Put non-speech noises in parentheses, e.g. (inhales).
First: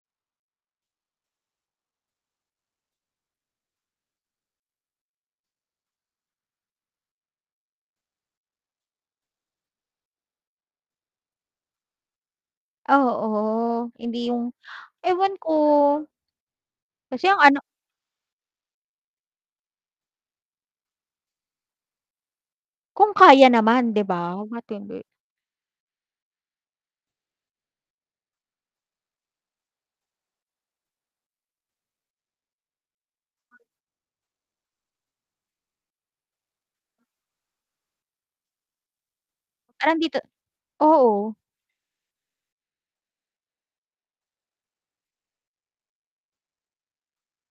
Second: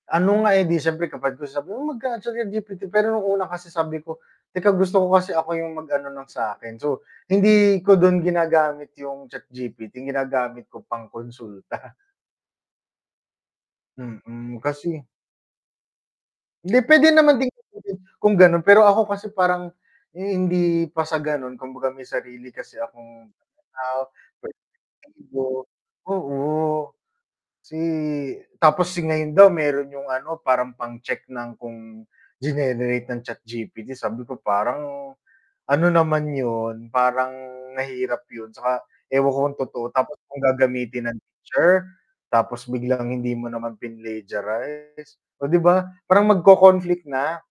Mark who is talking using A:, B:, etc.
A: Ano nga eh, 'di siyempre kapag gusto magka-chatGPT. Pero nung una kasi sabi ko (inhales) teka gusto ko kasi ako yung mag-ano ng sa'kin, so, hindi ko dun ginagamit yung ChatGPT ginagamit ko pang-konsulta. (snorts)
B: Oo, hindi yung
A: Mm kasi
B: (inhales) ewan ko.
A: Hindi, pwede
B: Kasi ang
A: naman din
B: ano
A: gamitin kung gano'n pero ako kasi parang, (inhales) eh, hindi pa sa ganon kumbaga may sarili kasi
B: Kung
A: akong
B: kaya naman,
A: pananaw,
B: 'di ba?
A: pwedeng
B: Ba't hindi.
A: ego, o, si tapos ngayon daw meron yung ano parang pang-check ng kung ginenerate ng ChatGPT, sabi ko parang, ano naman 'yun parang mahirap 'yun, tsaka ewan ko kung totoo
B: Parang
A: tapos
B: dito
A: kung gagamitin ng
B: oo.
A: teacher, tapos biglang hindi mo naman pinlegiarize, oh 'di ba, parang magko-conflict na.